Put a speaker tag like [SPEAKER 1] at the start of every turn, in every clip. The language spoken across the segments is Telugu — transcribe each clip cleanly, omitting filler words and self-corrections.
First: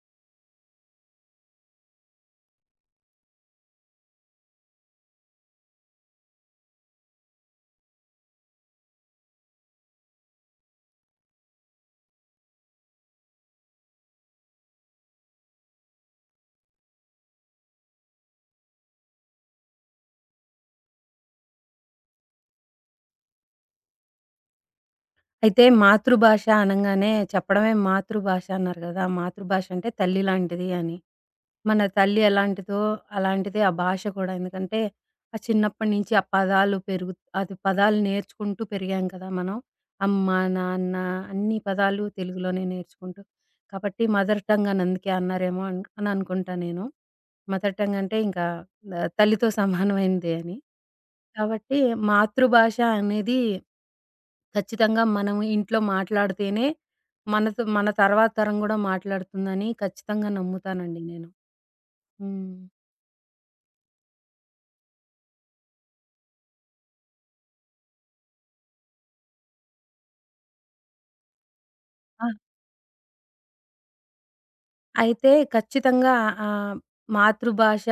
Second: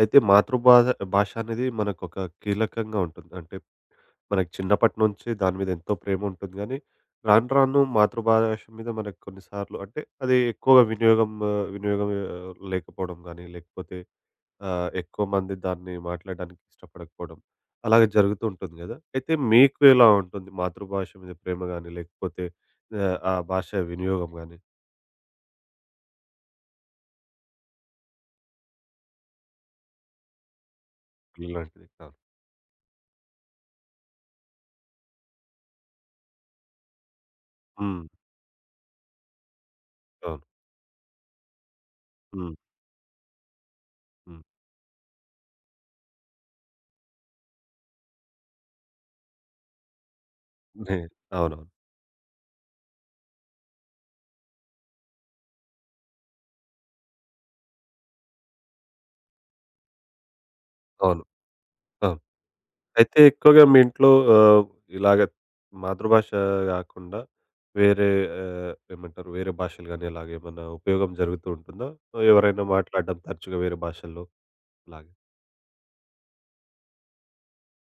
[SPEAKER 1] అయితే మాతృభాష, భాష అనేది మనకొక కీలకంగా ఉంటుంది. అంటే మనకి చిన్నప్పటి నుంచి దాని మీద ఎంతో ప్రేమ ఉంటుంది గానీ, రాను రాను మాతృభాష మీద మనకు కొన్నిసార్లు అంటే అది ఎక్కువగా వినియోగం లేకపోవడం గానీ, లేకపోతే ఎక్కువ మంది దాన్ని మాట్లాడడానికి ఇష్టపడకపోవడం అలాగే జరుగుతూ ఉంటుంది గదా! అయితే మీకు ఎలా ఉంటుంది మాతృభాష మీద ప్రేమ గానీ, లేకపోతే ఆ భాష వినియోగం గానీ?
[SPEAKER 2] అయితే మాతృభాష అనంగానే చెప్పడమే మాతృభాష అన్నారు గదా! మాతృభాష అంటే తల్లి లాంటిది అని. మన
[SPEAKER 1] ఇలాంటిది? అవును.
[SPEAKER 2] తల్లి ఎలాంటిదో అలాంటిదే ఆ భాష కూడా. ఎందుకంటే ఆ చిన్నప్పటి నుంచి ఆ పదాలు పెరుగు అది పదాలు
[SPEAKER 1] హ్మ్.
[SPEAKER 2] నేర్చుకుంటూ పెరిగాం కదా మనం. అమ్మ,
[SPEAKER 1] అవును.
[SPEAKER 2] నాన్న అన్ని పదాలు
[SPEAKER 1] హ్మ్.
[SPEAKER 2] తెలుగులోనే నేర్చుకుంటూ. కాబట్టి మదర్
[SPEAKER 1] హ్మ్.
[SPEAKER 2] టంగ్ అని అందుకే అన్నారేమో అని అనుకుంటా నేను. మదర్ టంగ్ అంటే ఇంకా తల్లితో సమానమైనదే అని.
[SPEAKER 1] నే అవునవును.
[SPEAKER 2] కాబట్టి మాతృభాష అనేది ఖచ్చితంగా మనం ఇంట్లో మాట్లాడితేనే మనతో మన తర్వాత తరం గూడా మాట్లాడుతుందని ఖచ్చితంగా నమ్ముతానండి
[SPEAKER 1] అవును.
[SPEAKER 2] నేను.
[SPEAKER 1] అవును.
[SPEAKER 2] హ్మ్.
[SPEAKER 1] అయితే ఎక్కువగా మీ ఇంట్లో ఆహ్, ఇలాగ మాతృభాష గాకుండా వేరే ఏమంటారు, వేరే భాషలు గాని అలాగేమన్నా ఉపయోగం జరుగుతూ ఉంటుందా?
[SPEAKER 2] ఆ!
[SPEAKER 1] ఎవరైనా మాట్లాడడం తరచుగా వేరే భాషల్లో అలాగే?
[SPEAKER 2] అయితే ఖచ్చితంగా ఆహ్, మాతృభాష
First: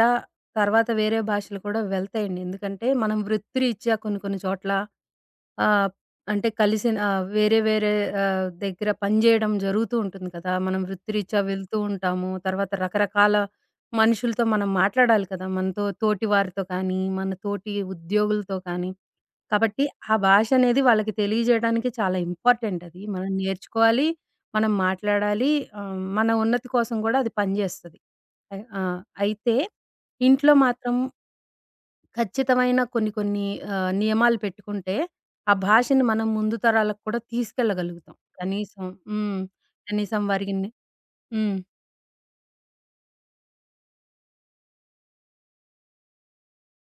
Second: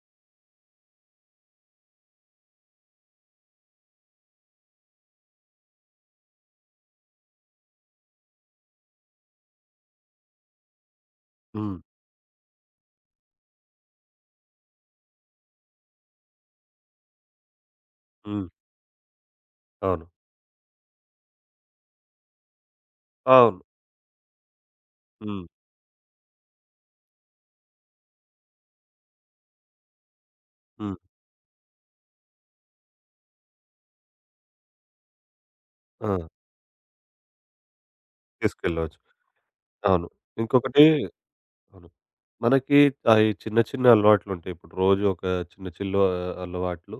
[SPEAKER 2] తర్వాత వేరే భాషలు కూడా వెళ్తాయండి. ఎందుకంటే మనం వృత్తిరీత్యా కొన్ని కొన్ని చోట్ల ఆహ్, అంటే కలిసిన వేరే వేరే దగ్గర పనిజేయడం జరుగుతూ ఉంటుంది కదా! మనం వృత్తిరీత్యా వెళ్తూ
[SPEAKER 1] హ్మ్.
[SPEAKER 2] ఉంటాము. తర్వాత రకరకాల మనుషులతో మనం మాట్లాడాలి కదా! మనతో తోటి వారితో కానీ, మన తోటి
[SPEAKER 1] హ్మ్.
[SPEAKER 2] ఉద్యోగులతో కానీ. కాబట్టి
[SPEAKER 1] అవును.
[SPEAKER 2] ఆ భాష అనేది వాళ్ళకి తెలియజేయడానికి చాలా ఇంపార్టెంట్ అది. మనం
[SPEAKER 1] అవును.
[SPEAKER 2] నేర్చుకోవాలి, మనం
[SPEAKER 1] హ్మ్.
[SPEAKER 2] మాట్లాడాలి. మన ఉన్నతి కోసం గూడా అది పనిజేస్తది. ఆ! అయితే ఇంట్లో మాత్రం
[SPEAKER 1] హ్మ్.
[SPEAKER 2] ఖచ్చితమైన కొన్ని కొన్ని నియమాలు పెట్టుకుంటే, ఆ భాషని
[SPEAKER 1] ఆ!
[SPEAKER 2] మనం ముందు తరాలకు కూడా తీసుకెళ్ళగలుగుతాం. కనీసం
[SPEAKER 1] తీసుకెళ్ళవచ్చు.
[SPEAKER 2] హ్మ్.
[SPEAKER 1] అవును.
[SPEAKER 2] కనీసం వారికి నే
[SPEAKER 1] ఇంకొకటి,
[SPEAKER 2] హ్మ్.
[SPEAKER 1] అవును. మనకి చిన్న చిన్న అలవాట్లుంటాయి. ఇప్పుడు రోజు ఒక అలవాట్లు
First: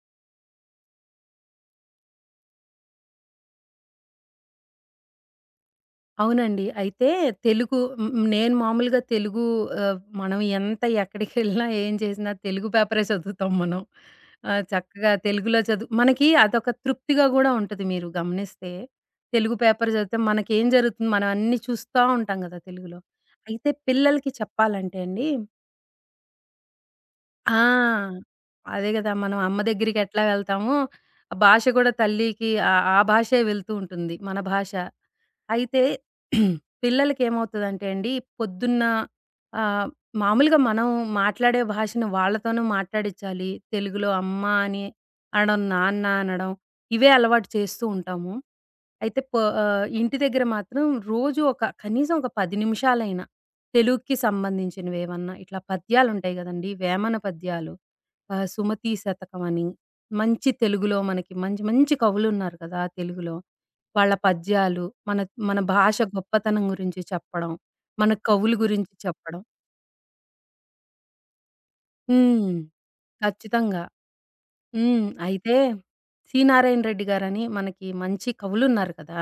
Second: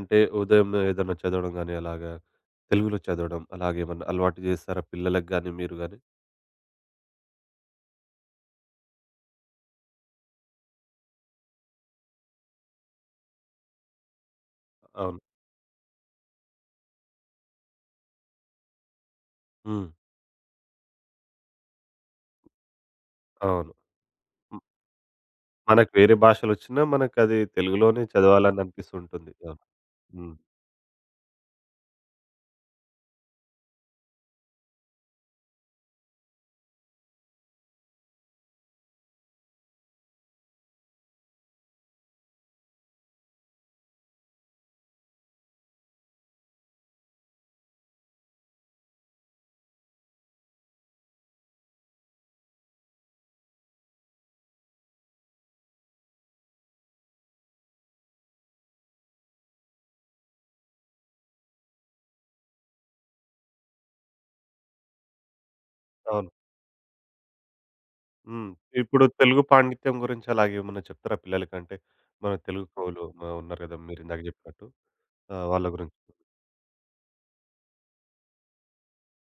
[SPEAKER 1] అంటే ఉదయం ఏదైనా చదవడం గానీ అలాగా తెలుగులో చదవడం అలాగేమన్నా అలవాటు చేస్తారా పిల్లలకి గానీ, మీరు గానీ?
[SPEAKER 2] అవునండి. అయితే తెలుగు హ్మ్, హ్మ్. నేను మామూలుగా తెలుగు మనం ఎంత ఎక్కడికెళ్ళినా, ఏం చేసినా తెలుగు పేపరే చదువుతాం మనం. చక్కగా
[SPEAKER 1] అవును.
[SPEAKER 2] తెలుగులో చదువు మనకి అదొక తృప్తిగా గూడా ఉంటది మీరు గమనిస్తే. తెలుగు
[SPEAKER 1] హ్మ్.
[SPEAKER 2] పేపర్ చదివితే మనకేం జరుగుతుంది, మనం అన్నీ చూస్తా ఉంటాం గదా తెలుగులో. అయితే
[SPEAKER 1] అవును.
[SPEAKER 2] పిల్లలకి
[SPEAKER 1] హ్మ్.
[SPEAKER 2] చెప్పాలంటే అండి.
[SPEAKER 1] మనకు వేరే భాషలొచ్చినా మనకది తెలుగులోనే
[SPEAKER 2] ఆ! అదే గదా!
[SPEAKER 1] చదవాలననిపిస్తుంటుంది.
[SPEAKER 2] మనం అమ్మ
[SPEAKER 1] అవును.
[SPEAKER 2] దగ్గరికెట్లా
[SPEAKER 1] హ్మ్.
[SPEAKER 2] వెళ్తామో, ఆ భాష గూడా తల్లికి ఆ భాషే వెళ్తూ ఉంటుంది. మన భాష. అయితే పిల్లలకేమవుతదంటే అండి, పొద్దున్న ఆహ్, మామూలుగా మనం మాట్లాడే భాషను వాళ్ళతోనూ మాట్లాడిచ్చాలి. తెలుగులో అమ్మ అని అనడం, నాన్న అనడం, ఇవే అలవాటు చేస్తూ ఉంటాము. అయితే ఇంటి దగ్గర మాత్రం రోజు ఒక కనీసం ఒక 10 నిమిషాలైనా తెలుగుకి సంబంధించినవేమన్నా ఇట్లా పద్యాలుంటాయి గదండీ! వేమన పద్యాలు. సుమతీ శతకం అని మంచి తెలుగులో మనకి మంచి మంచి కవులున్నారు కదా! తెలుగులో. వాళ్ళ పద్యాలు మన మన భాష
[SPEAKER 1] అవును.
[SPEAKER 2] గొప్పతనం గురించి చెప్పడం. మన
[SPEAKER 1] హ్మ్.
[SPEAKER 2] కవులు గురించి
[SPEAKER 1] ఇప్పుడు
[SPEAKER 2] చెప్పడం.
[SPEAKER 1] తెలుగు పాండిత్యం గురించి అలాగేమన్నా చెప్తారా పిల్లలకంటే మన
[SPEAKER 2] హ్మ్.
[SPEAKER 1] తెలుగు కవులు ఉన్నారు గదా!
[SPEAKER 2] ఖచ్చితంగా.
[SPEAKER 1] మీరిందాక జెప్పినట్టు.
[SPEAKER 2] హ్మ్.
[SPEAKER 1] ఆ!
[SPEAKER 2] అయితే
[SPEAKER 1] వాళ్ళ గురించి.
[SPEAKER 2] సి. నారాయణ రెడ్డి గారని మనకి మంచి కవులున్నారు కదా!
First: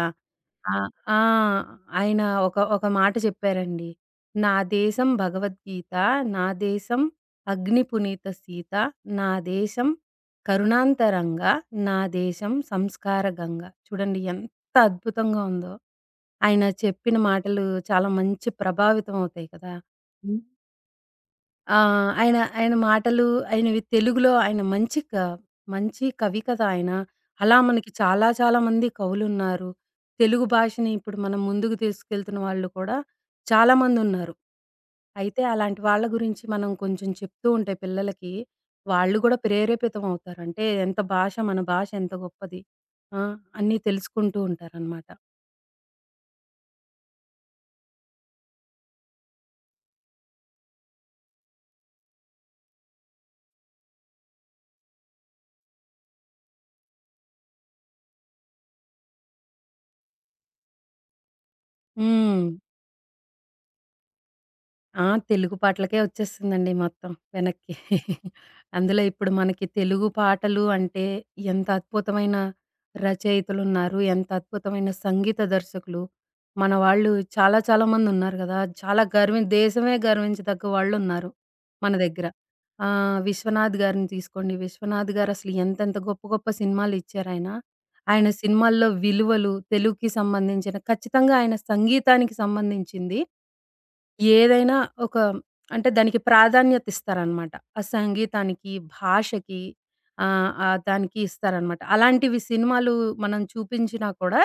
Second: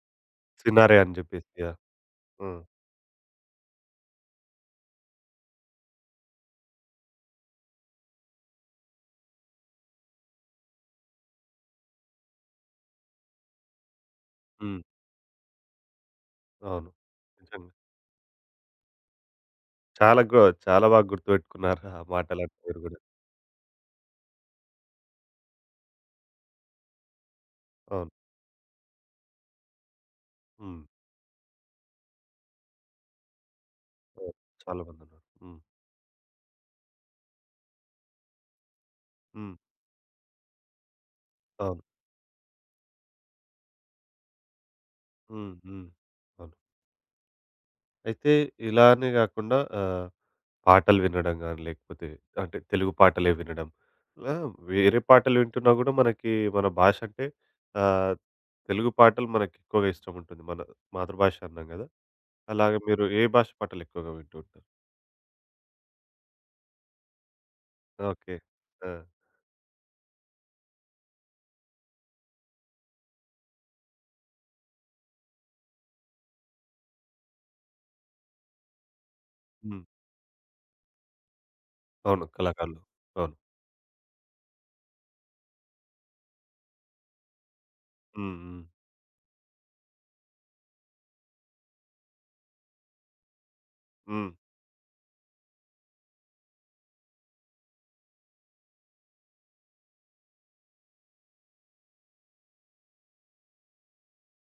[SPEAKER 2] ఆ!
[SPEAKER 1] సినారె అని
[SPEAKER 2] ఆ!
[SPEAKER 1] జెప్పేసి. యాహ్!
[SPEAKER 2] ఆయన ఒక
[SPEAKER 1] హ్మ్.
[SPEAKER 2] ఒక మాట చెప్పారండి. "నా దేశం భగవద్గీత, నా దేశం అగ్ని పునీత సీత, నా దేశం కరుణాంతరంగ, నా దేశం సంస్కార గంగ." చూడండి ఎంత
[SPEAKER 1] హ్మ్.
[SPEAKER 2] అద్భుతంగా ఉందో! ఆయన
[SPEAKER 1] అవును.
[SPEAKER 2] చెప్పిన మాటలు
[SPEAKER 1] నిజంగా.
[SPEAKER 2] చాలా మంచి ప్రభావితం అవుతాయి కదా!
[SPEAKER 1] చాలా బాగా
[SPEAKER 2] ఆ!
[SPEAKER 1] గుర్తుపెట్టుకున్నారు ఆ మాటలంటే
[SPEAKER 2] ఆయన
[SPEAKER 1] మీరు గూడా.
[SPEAKER 2] మాటలు ఆయనవి తెలుగులో ఆయన మంచి కవి కదా ఆయన. అలా మనకి
[SPEAKER 1] అవును.
[SPEAKER 2] చాలా చాలా మంది కవులున్నారు. తెలుగు
[SPEAKER 1] హ్మ్.
[SPEAKER 2] భాషని ఇప్పుడు మనం ముందుకు తీసుకెళ్తున్న వాళ్ళు కూడా చాలా మందున్నారు.
[SPEAKER 1] అవును. చాలా మందున్నారు.
[SPEAKER 2] అయితే
[SPEAKER 1] హ్మ్.
[SPEAKER 2] అలాంటి వాళ్ళ గురించి మనం కొంచెం చెప్తూ ఉంటే పిల్లలకి, వాళ్ళు కూడా
[SPEAKER 1] హ్మ్.
[SPEAKER 2] ప్రేరేపితం అవుతారు. అంటే ఎంత భాష మన
[SPEAKER 1] అవును.
[SPEAKER 2] భాష ఎంత గొప్పది. ఆ! అన్నీ తెలుసుకుంటూ ఉంటారనమాట.
[SPEAKER 1] హ్మ్. హ్మ్. అవును. అయితే ఇలా అనే గాకుండా పాటలు వినడం గాని, లేకపోతే అంటే తెలుగు పాటలే వినడం. ఇలా వేరే పాటలు వింటున్నా గూడా మనకి మన భాష అంటే ఆహ్, తెలుగు పాటలు మనకెక్కువగా ఇష్టముంటుంది. మన మాతృభాష అన్నాం గదా!
[SPEAKER 2] హ్మ్.
[SPEAKER 1] అలాగే మీరు ఏ భాష పాటలెక్కువగా వింటూ ఉంటారు?
[SPEAKER 2] ఆ! తెలుగు పాటలకే వచ్చేసిందండి మొత్తం వెనక్కి.
[SPEAKER 1] ఓకే. ఆ!
[SPEAKER 2] అందులో ఇప్పుడు మనకి తెలుగు పాటలు అంటే ఎంత అద్భుతమైన రచయితలున్నారు. ఎంత అద్భుతమైన సంగీత దర్శకులు. మన వాళ్ళు చాలా చాలా మందున్నారు గదా! చాలా గర్వి
[SPEAKER 1] హ్మ్.
[SPEAKER 2] దేశమే గర్వించదగ్గ వాళ్ళున్నారు మన
[SPEAKER 1] అవును.
[SPEAKER 2] దగ్గర.
[SPEAKER 1] కళాకారులు. అవును.
[SPEAKER 2] 'విశ్వనాథ్' గారిని తీసుకోండి. 'విశ్వనాథ్' గారు అసలు ఎంతెంత గొప్ప గొప్ప సినిమాలు ఇచ్చారాయన. ఆయన
[SPEAKER 1] హ్మ్. హ్మ్.
[SPEAKER 2] సినిమాల్లో విలువలు, తెలుగుకి సంబంధించిన ఖచ్చితంగా ఆయన సంగీతానికి సంబంధించింది
[SPEAKER 1] హ్మ్.
[SPEAKER 2] ఏదైనా ఒక అంటే దానికి ప్రాధాన్యత ఇస్తారనమాట. ఆ సంగీతానికి, భాషకి ఆహ్, ఆహ్, దానికి ఇస్తారనమాట. అలాంటివి సినిమాలు మనం చూపించినా కూడా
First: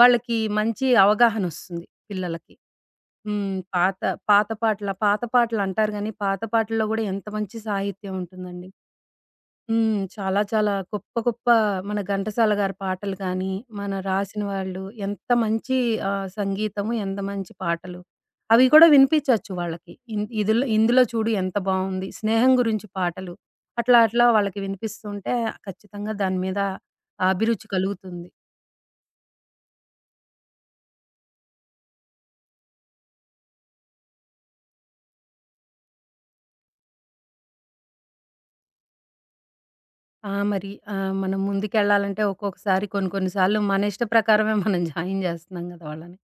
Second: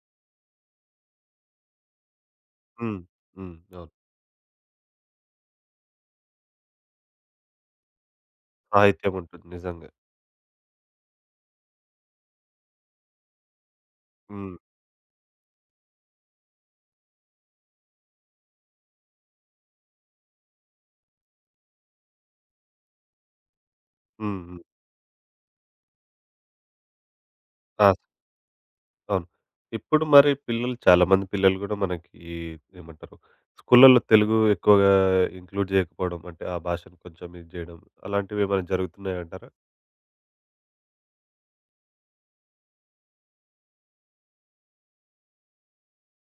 [SPEAKER 2] వాళ్ళకి మంచి అవగాహనొస్తుంది పిల్లలకి.
[SPEAKER 1] హ్మ్.
[SPEAKER 2] హ్మ్.
[SPEAKER 1] హ్మ్. అవును.
[SPEAKER 2] పాత పాత పాటల పాత పాటలంటారు గానీ, పాత పాటల్లో గూడా ఎంత మంచి సాహిత్యం ఉంటుందండి.
[SPEAKER 1] సాహిత్యం ఉంటుంది నిజంగా.
[SPEAKER 2] హ్మ్. చాలా చాలా గొప్ప గొప్ప మన ఘంటసాల గారి పాటలు గానీ, మన రాసిన
[SPEAKER 1] హ్మ్.
[SPEAKER 2] వాళ్ళు ఎంత మంచి సంగీతము, ఎంత మంచి పాటలు. అవి కూడా వినిపించొచ్చు వాళ్ళకి. ఇన్ ఇదులో ఇందులో చూడు ఎంత బావుంది. స్నేహం గురించి పాటలు. అట్లా అట్లా
[SPEAKER 1] హ్మ్.
[SPEAKER 2] వాళ్ళకి
[SPEAKER 1] హ్మ్.
[SPEAKER 2] వినిపిస్తుంటే ఖచ్చితంగా దాని మీద అభిరుచి
[SPEAKER 1] ఆ!
[SPEAKER 2] కలుగుతుంది.
[SPEAKER 1] అవును. ఇప్పుడు మరి పిల్లలు చాలామంది పిల్లలు గూడా మనకి ఏమంటారు, స్కూళ్ళలో తెలుగు ఎక్కువగా ఇంక్లూడ్ చేయకపోవడం, అంటే ఆ భాషను కొంచెం ఇది జేయడం అలాంటివేమైనా జరుగుతున్నాయంటారా?
[SPEAKER 2] ఆ! మరి మనం ముందుకెళ్ళాలంటే ఒక్కొక్కసారి కొన్ని కొన్ని సార్లు మన ఇష్ట ప్రకారమే మనం జాయిన్ జేస్తున్నాం గదా! వాళ్ళని.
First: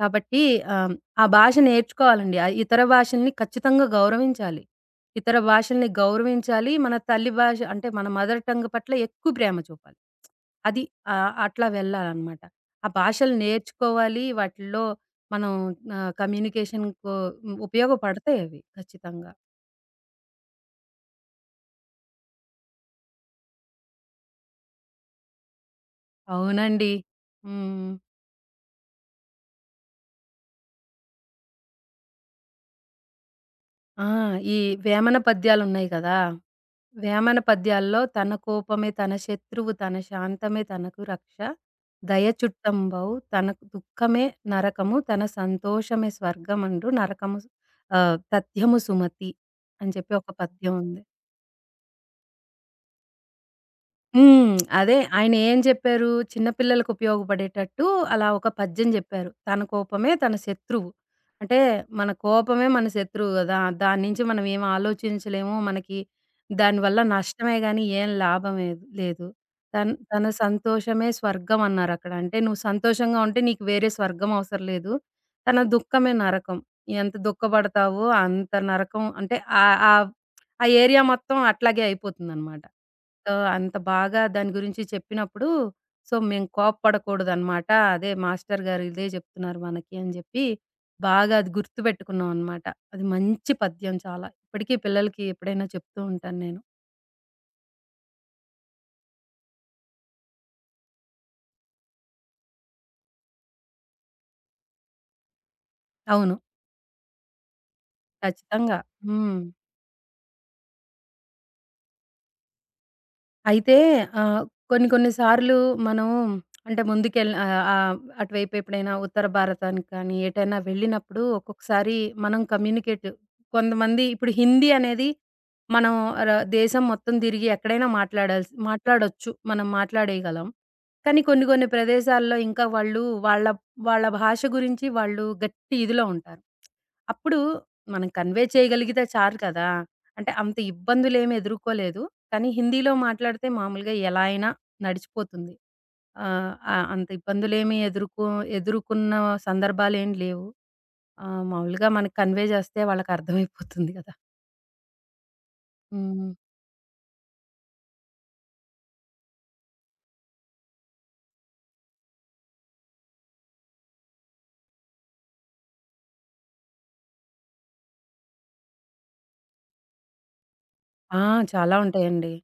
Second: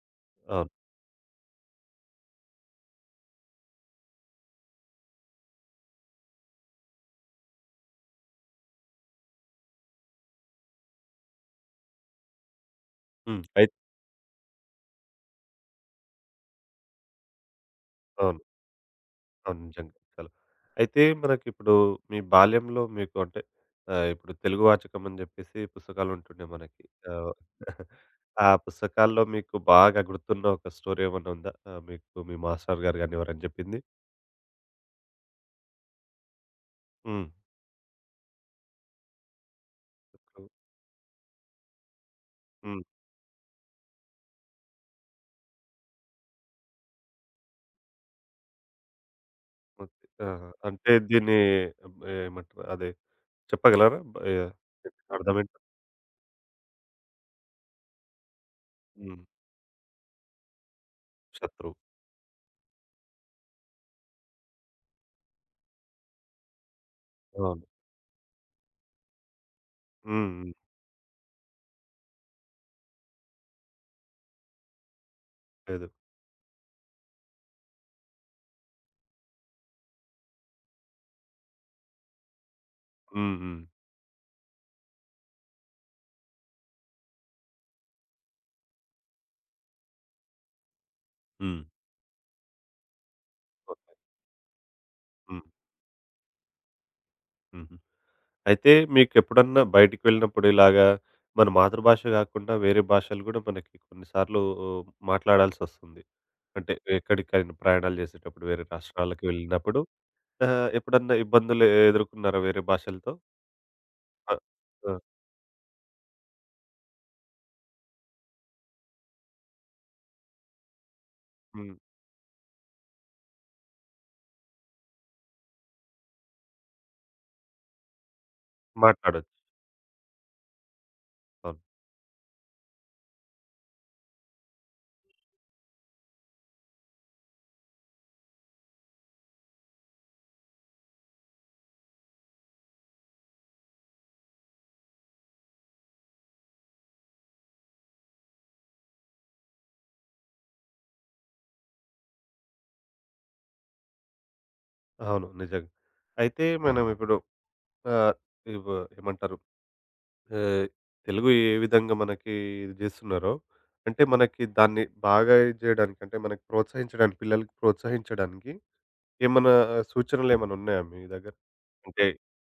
[SPEAKER 2] కాబట్టి
[SPEAKER 1] అవును.
[SPEAKER 2] ఆహ్, ఆ భాష నేర్చుకోవాలండి. ఇతర భాషల్ని ఖచ్చితంగా గౌరవించాలి. ఇతర భాషల్ని గౌరవించాలి. మన తల్లి భాష అంటే మన మదర్ టంగ్ పట్ల ఎక్కువ ప్రేమ చూపాలి. అది అట్లా వెళ్ళాలనమాట. ఆ భాషలు
[SPEAKER 1] హ్మ్.
[SPEAKER 2] నేర్చుకోవాలి. వాటిల్లో మనం కమ్యూనికేషన్‌కు
[SPEAKER 1] అవును.
[SPEAKER 2] ఉపయోగపడతాయవి ఖచ్చితంగా.
[SPEAKER 1] అవును. నిజంగా. చాలా. అయితే మనకిప్పుడు మీ బాల్యంలో మీకు అంటే ఇప్పుడు తెలుగు వాచకం అని చెప్పేసి పుస్తకాలుంటుండే మనకి.
[SPEAKER 2] అవునండి.
[SPEAKER 1] ఆహ్,
[SPEAKER 2] హ్మ్.
[SPEAKER 1] ఆ పుస్తకాల్లో మీకు బాగా గుర్తున్న ఒక స్టోరీ ఏమన్నా ఉందా? మీకు మీ మాస్టర్ గారు గాని ఎవరైనా చెప్పింది?
[SPEAKER 2] ఆ! ఈ వేమన పద్యాలున్నాయి కదా!
[SPEAKER 1] హ్మ్.
[SPEAKER 2] వేమన పద్యాల్లో తన కోపమే తన శత్రువు తన శాంతమే తనకు రక్ష. దయ
[SPEAKER 1] హ్మ్.
[SPEAKER 2] చుట్టంబవు తనకు దుఃఖమే నరకము తన సంతోషమే స్వర్గమండు నరకము తథ్యము సుమతి అని
[SPEAKER 1] ఓకే.
[SPEAKER 2] చెప్పి ఒక
[SPEAKER 1] ఆహా!
[SPEAKER 2] పద్యం
[SPEAKER 1] అంటే
[SPEAKER 2] ఉంది.
[SPEAKER 1] దీన్ని ఆహ్, ఏమంటారు, అదే చెప్పగలరా? బ- ఏ
[SPEAKER 2] హ్మ్. అదే ఆయన ఏం
[SPEAKER 1] అర్థమేంటో?
[SPEAKER 2] జెప్పారు? చిన్న పిల్లలకు ఉపయోగపడేటట్టు అలా ఒక పద్యం
[SPEAKER 1] హ్మ్.
[SPEAKER 2] జెప్పారు. తన కోపమే తన శత్రువు. అంటే
[SPEAKER 1] శత్రువు.
[SPEAKER 2] మన కోపమే మన శత్రువు గదా! దాని నుంచి మనం ఏం ఆలోచించలేము. మనకి దానివల్ల నష్టమే
[SPEAKER 1] అవును.
[SPEAKER 2] గానీ ఏం లాభమే లేదు. తన
[SPEAKER 1] హ్మ్. హ్మ్.
[SPEAKER 2] సంతోషమే స్వర్గం అన్నారక్కడ. అంటే నువ్వు సంతోషంగా ఉంటే నీకు వేరే స్వర్గం అవసరం లేదు. తన
[SPEAKER 1] లేదు.
[SPEAKER 2] దుఃఖమే నరకం. ఎంత దుఃఖపడతావో అంత నరకం అంటే ఆహ్, ఆ ఆ ఏరియా మొత్తం అట్లాగే అయిపోతుందనమాట. సో,
[SPEAKER 1] హ్మ్. హ్మ్.
[SPEAKER 2] అంత బాగా దాని గురించి చెప్పినప్పుడు, సో, మేము కోప్పడకూడదనమాట. అదే మాస్టర్ గారు ఇదే జెప్తున్నారు మనకి అని జెప్పి, బాగా అది
[SPEAKER 1] హ్మ్.
[SPEAKER 2] గుర్తుపెట్టుకున్నాం అనమాట. అది మంచి
[SPEAKER 1] ఓకే.
[SPEAKER 2] పద్యం చాలా. ఇప్పటికీ పిల్లలకి
[SPEAKER 1] హ్మ్.
[SPEAKER 2] ఎప్పుడైనా చెప్తూ ఉంటాను నేను.
[SPEAKER 1] హ్మ్. అయితే మీకెప్పుడన్నా బయటికి వెళ్ళినప్పుడు ఇలాగా మన మాతృభాష గాకుండా వేరే భాషలు గూడా మనకి కొన్నిసార్లు మాట్లాడాల్సొస్తుంది.
[SPEAKER 2] అవును.
[SPEAKER 1] అంటే ఎక్కడికైనా ప్రయాణాలు జేసేటప్పుడు వేరే
[SPEAKER 2] ఖచ్చితంగా.
[SPEAKER 1] రాష్ట్రాలకు
[SPEAKER 2] హ్మ్.
[SPEAKER 1] వెళ్ళినప్పుడు ఎప్పుడన్నా ఇబ్బందులు ఎదుర్కొన్నారా వేరే భాషలతో?
[SPEAKER 2] అయితే
[SPEAKER 1] ఆ!
[SPEAKER 2] ఆహ్, కొన్ని
[SPEAKER 1] ఆ!
[SPEAKER 2] కొన్ని సార్లు మనం అంటే ముందుకెళ్ ఆహ్, ఆహ్, అటువైపు ఎప్పుడైనా ఉత్తర భారతానికి కానీ, ఎటైనా వెళ్ళినప్పుడు
[SPEAKER 1] హ్మ్.
[SPEAKER 2] ఒక్కొక్కసారి మనం కమ్యూనికేట్ కొంతమంది ఇప్పుడు హిందీ అనేది మనం ర దేశం మొత్తం తిరిగి ఎక్కడైనా మాట్లాడాల్సి మాట్లాడొచ్చు.
[SPEAKER 1] మాట్లాడొచ్చు.
[SPEAKER 2] మనం మాట్లాడేయగలం. కానీ కొన్ని
[SPEAKER 1] అవును.
[SPEAKER 2] కొన్ని ప్రదేశాల్లో ఇంకా వాళ్ళ భాష గురించి వాళ్ళు గట్టి ఇదిలో ఉంటారు. అప్పుడు మనం కన్వే చేయగలిగితే చాలు కదా! అంటే అంత ఇబ్బందులేమి ఎదుర్కోలేదు. కానీ హిందీలో మాట్లాడితే మామూలుగా ఎలా అయినా నడిచిపోతుంది. ఆహ్, ఆహ్, అంత ఇబ్బందులేమి ఎదుర్కో ఎదుర్కొన్న సందర్భాలేం లేవు. మామూలుగా మనకు కన్వే చేస్తే వాళ్ళకర్థమైపోతుంది కదా!
[SPEAKER 1] అవును. నిజంగా.
[SPEAKER 2] హ్మ్.
[SPEAKER 1] అయితే మనం ఇప్పుడు ఆహ్, ఇవ్ ఏమంటారు, ఆహ్, తెలుగు ఏ విధంగా మనకి ఇది జేస్తున్నారో అంటే మనకి దాన్ని బాగా ఇది జేయడానికి అంటే మనకి ప్రోత్సహించడానికి పిల్లలకి ప్రోత్సహించడానికి ఏమన్నా సూచనలేమన్నున్నాయా మీ
[SPEAKER 2] ఆ!
[SPEAKER 1] దగ్గర?
[SPEAKER 2] చాలా
[SPEAKER 1] అంటే
[SPEAKER 2] ఉంటాయండి.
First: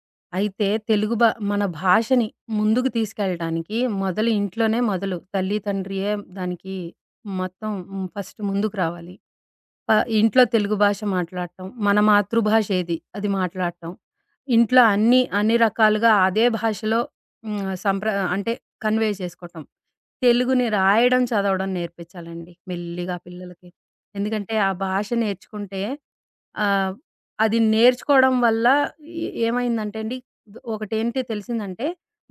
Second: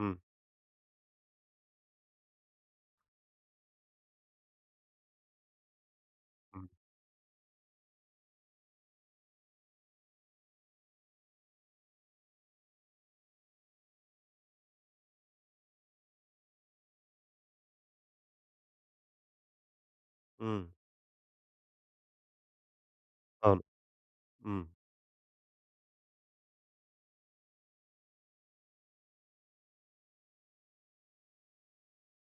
[SPEAKER 1] హ్మ్.
[SPEAKER 2] అయితే తెలుగు భా మన భాషని ముందుకు తీసుకెళ్ళటానికి మొదలు ఇంట్లోనే మొదలు. తల్లి, తండ్రియే
[SPEAKER 1] హ్మ్.
[SPEAKER 2] దానికి మొత్తం హ్మ్. ఫస్ట్ ముందుకు రావాలి. ప ఇంట్లో తెలుగు భాష మాట్లాడటం, మన మాతృభాష ఏది అది మాట్లాడటం. ఇంట్లో అన్ని రకాలుగా అదే భాషలో హ్మ్. అంటే కన్వే చేసుకోవటం.
[SPEAKER 1] హ్మ్.
[SPEAKER 2] తెలుగుని రాయడం, చదవడం నేర్పించాలండి మెల్లిగా
[SPEAKER 1] అవును.
[SPEAKER 2] పిల్లలకి. ఎందుకంటే
[SPEAKER 1] హ్మ్.
[SPEAKER 2] ఆ భాష నేర్చుకుంటే ఆహ్, అది నేర్చుకోవడం వల్ల ఏమైందంటే అండి, ఒకటేంటి తెలిసిందంటే,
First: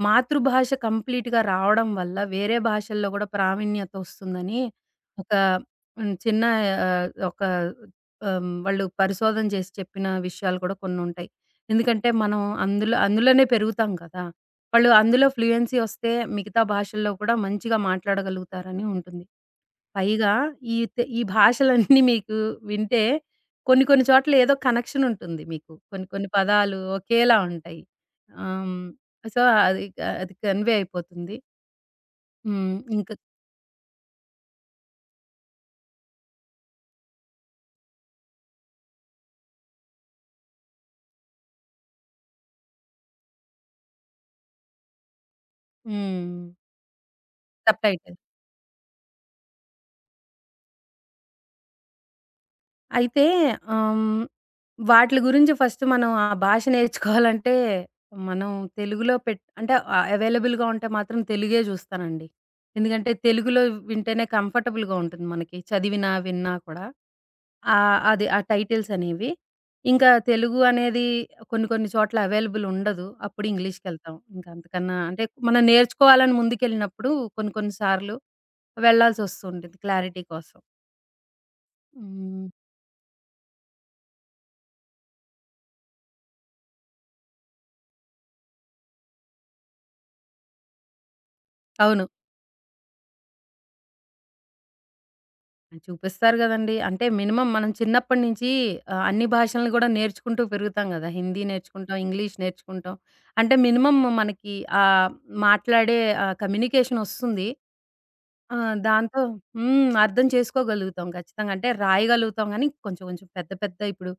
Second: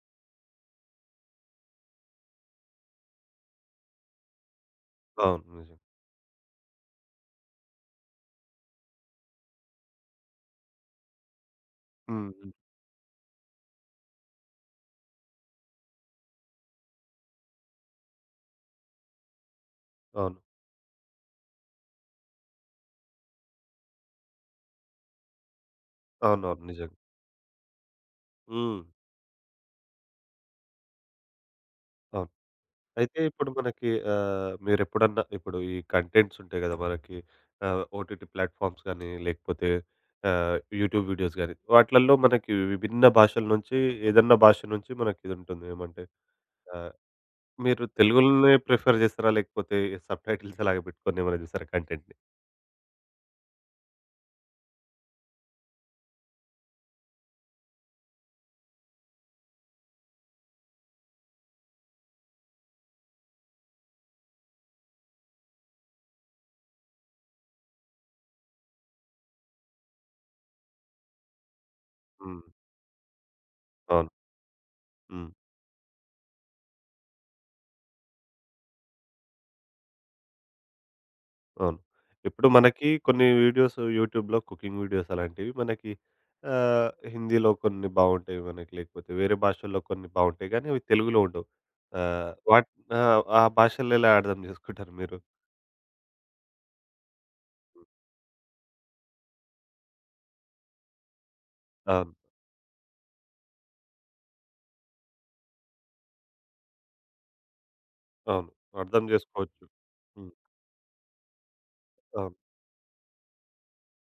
[SPEAKER 2] మాతృభాష కంప్లీట్‌గా రావడం వల్ల వేరే భాషల్లో గూడా ప్రావీణ్యత వస్తుందని ఒక
[SPEAKER 1] అవును. నిజం.
[SPEAKER 2] హ్మ్. చిన్న ఒక వాళ్ళు పరిశోధన చేసి చెప్పిన విషయాలు కూడా కొన్నుంటాయి. ఎందుకంటే,
[SPEAKER 1] హ్మ్.
[SPEAKER 2] మనం
[SPEAKER 1] హ్మ్.
[SPEAKER 2] అందులోనే పెరుగుతాం కదా! వాళ్ళు అందులో ఫ్లూయెన్సీ వస్తే మిగతా భాషల్లో కూడా మంచిగా మాట్లాడగలుగుతారని ఉంటుంది. పైగా
[SPEAKER 1] అవును.
[SPEAKER 2] ఈ భాషలన్నీ మీకు వింటే కొన్ని కొన్ని చోట్ల ఏదో కనెక్షన్ ఉంటుంది మీకు. కొన్ని కొన్ని
[SPEAKER 1] అవునవును.
[SPEAKER 2] పదాలు
[SPEAKER 1] నిజంగా.
[SPEAKER 2] ఒకేలా ఉంటాయి. ఆహ్,
[SPEAKER 1] హ్మ్.
[SPEAKER 2] సో, అది కన్వే అయిపోతుంది.
[SPEAKER 1] అవును.
[SPEAKER 2] హ్మ్. ఇంకా
[SPEAKER 1] అయితే ఇప్పుడు మనకి మీరెప్పుడన్నా ఇప్పుడు ఈ కంటెంట్స్ ఉంటాయి గదా! మనకి ఓటీటీ ప్లాట్‌ఫామ్స్ గానీ, లేకపోతే యూట్యూబ్ వీడియోస్ గానీ, వాటిలల్లో మనకి విభిన్న భాషల నుంచి ఏదన్నా భాష నుంచి మనకిదుంటుంది. ఏమంటే
[SPEAKER 2] హ్మ్.
[SPEAKER 1] ఆహ్, మీరు
[SPEAKER 2] సబ్‌టైటిల్.
[SPEAKER 1] తెలుగులోనే ప్రిఫర్ జేస్తారా? లేకపోతే సబ్‌టైటిల్స్ అలాగే పెట్టుకొని ఏమైనా జూస్తారా కంటెంట్‌ని?
[SPEAKER 2] అయితే ఆహ్, వాట్లి గురించి ఫస్ట్ మనం ఆ భాష నేర్చుకోవాలంటే మనం తెలుగులో పెట్ అంటే అవైలబుల్‌గా ఉంటే మాత్రం తెలుగే చూస్తానండి. ఎందుకంటే తెలుగులో వింటేనే కంఫర్టబుల్‌గా ఉంటుంది మనకి చదివినా, విన్నా కూడా. అది ఆ టైటిల్స్ అనేవి. ఇంకా తెలుగు అనేది కొన్ని కొన్ని చోట్ల
[SPEAKER 1] హ్మ్.
[SPEAKER 2] అవైలబుల్ ఉండదు. అప్పుడు
[SPEAKER 1] అవును.
[SPEAKER 2] ఇంగ్లీష్‌కెళ్తాం. ఇంకా అంతకన్నా అంటే
[SPEAKER 1] హ్మ్.
[SPEAKER 2] మనం నేర్చుకోవాలని ముందుకెళ్ళినప్పుడు కొన్ని కొన్ని సార్లు వెళ్ళాల్సొస్తూ ఉంటుంది క్లారిటీ కోసం.
[SPEAKER 1] అవును.
[SPEAKER 2] హ్మ్.
[SPEAKER 1] ఇప్పుడు మనకి కొన్ని వీడియోస్ యూట్యూబ్‌లో కుకింగ్ వీడియోస్ అలాంటివి మనకి హిందీలో కొన్ని బావుంటాయి మనకి. లేకపోతే వేరే భాషల్లో కొన్ని బావుంటాయి గానీ, అవి తెలుగులో ఉండవు.
[SPEAKER 2] అవును.
[SPEAKER 1] ఆహ్, వాట్ ఆ! ఆ భాషల్లో ఎలా అర్థం జేసుకుంటారు మీరు?
[SPEAKER 2] చూపిస్తారు గదండీ. అంటే మినిమమ్ మనం చిన్నప్పటి నుంచి అన్ని భాషలను గూడా నేర్చుకుంటూ పెరుగుతాం గదా! హిందీ నేర్చుకుంటాం,
[SPEAKER 1] అవును.
[SPEAKER 2] ఇంగ్లీష్ నేర్చుకుంటాం. అంటే మినిమమ్ మనకి ఆహ్, మాట్లాడే కమ్యూనికేషన్ ఒస్తుంది.
[SPEAKER 1] అవును.
[SPEAKER 2] ఆ!
[SPEAKER 1] అర్థం
[SPEAKER 2] దాంతో
[SPEAKER 1] జేసుకోవచ్చు.
[SPEAKER 2] హ్మ్. అర్థం
[SPEAKER 1] హ్మ్.
[SPEAKER 2] చేసుకోగలుగుతాం ఖచ్చితంగా. అంటే
[SPEAKER 1] అవును.
[SPEAKER 2] రాయగలుగుతాం గానీ, కొంచెం కొంచెం పెద్ద పెద్ద ఇప్పుడు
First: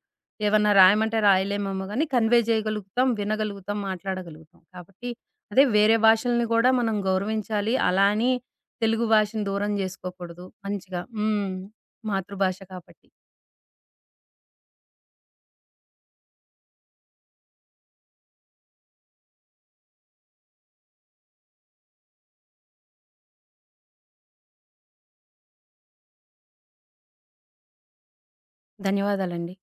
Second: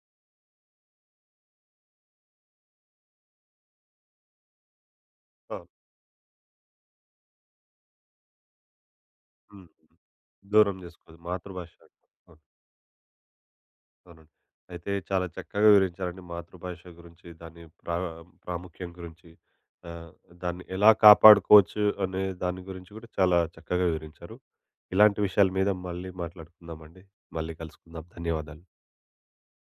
[SPEAKER 2] ఏవన్నా రాయమంటే రాయలేమేమో గానీ, కన్వే చేయగలుగుతాం, వినగలుగుతాం, మాట్లాడగలుగుతాం. కాబట్టి అదే
[SPEAKER 1] అవును.
[SPEAKER 2] వేరే భాషల్ని గూడా మనం గౌరవించాలి. అలా అని తెలుగు భాషను
[SPEAKER 1] హ్మ్.
[SPEAKER 2] దూరం జేసుకోకూడదు
[SPEAKER 1] దూరం
[SPEAKER 2] మంచిగా.
[SPEAKER 1] జేసుకోదు.
[SPEAKER 2] హ్మ్.
[SPEAKER 1] మాతృభాష అంటాం. అవును.
[SPEAKER 2] మాతృభాష కాబట్టి.
[SPEAKER 1] అవునండి. అయితే చాలా చక్కగా వివరించారండి మాతృభాష గురించి, దాని ప్రాముఖ్యం గురించి, ఆహ్, దాన్ని ఎలా కాపాడుకోవచ్చు అనే దాని గురించి కూడా చాలా చక్కగా వివరించారు. ఇలాంటి విషయాల మీద మళ్ళీ మాట్లాడుకుందామండి. మళ్ళీ కలుసుకుందాం. ధన్యవాదాలు.
[SPEAKER 2] ధన్యవాదాలండి.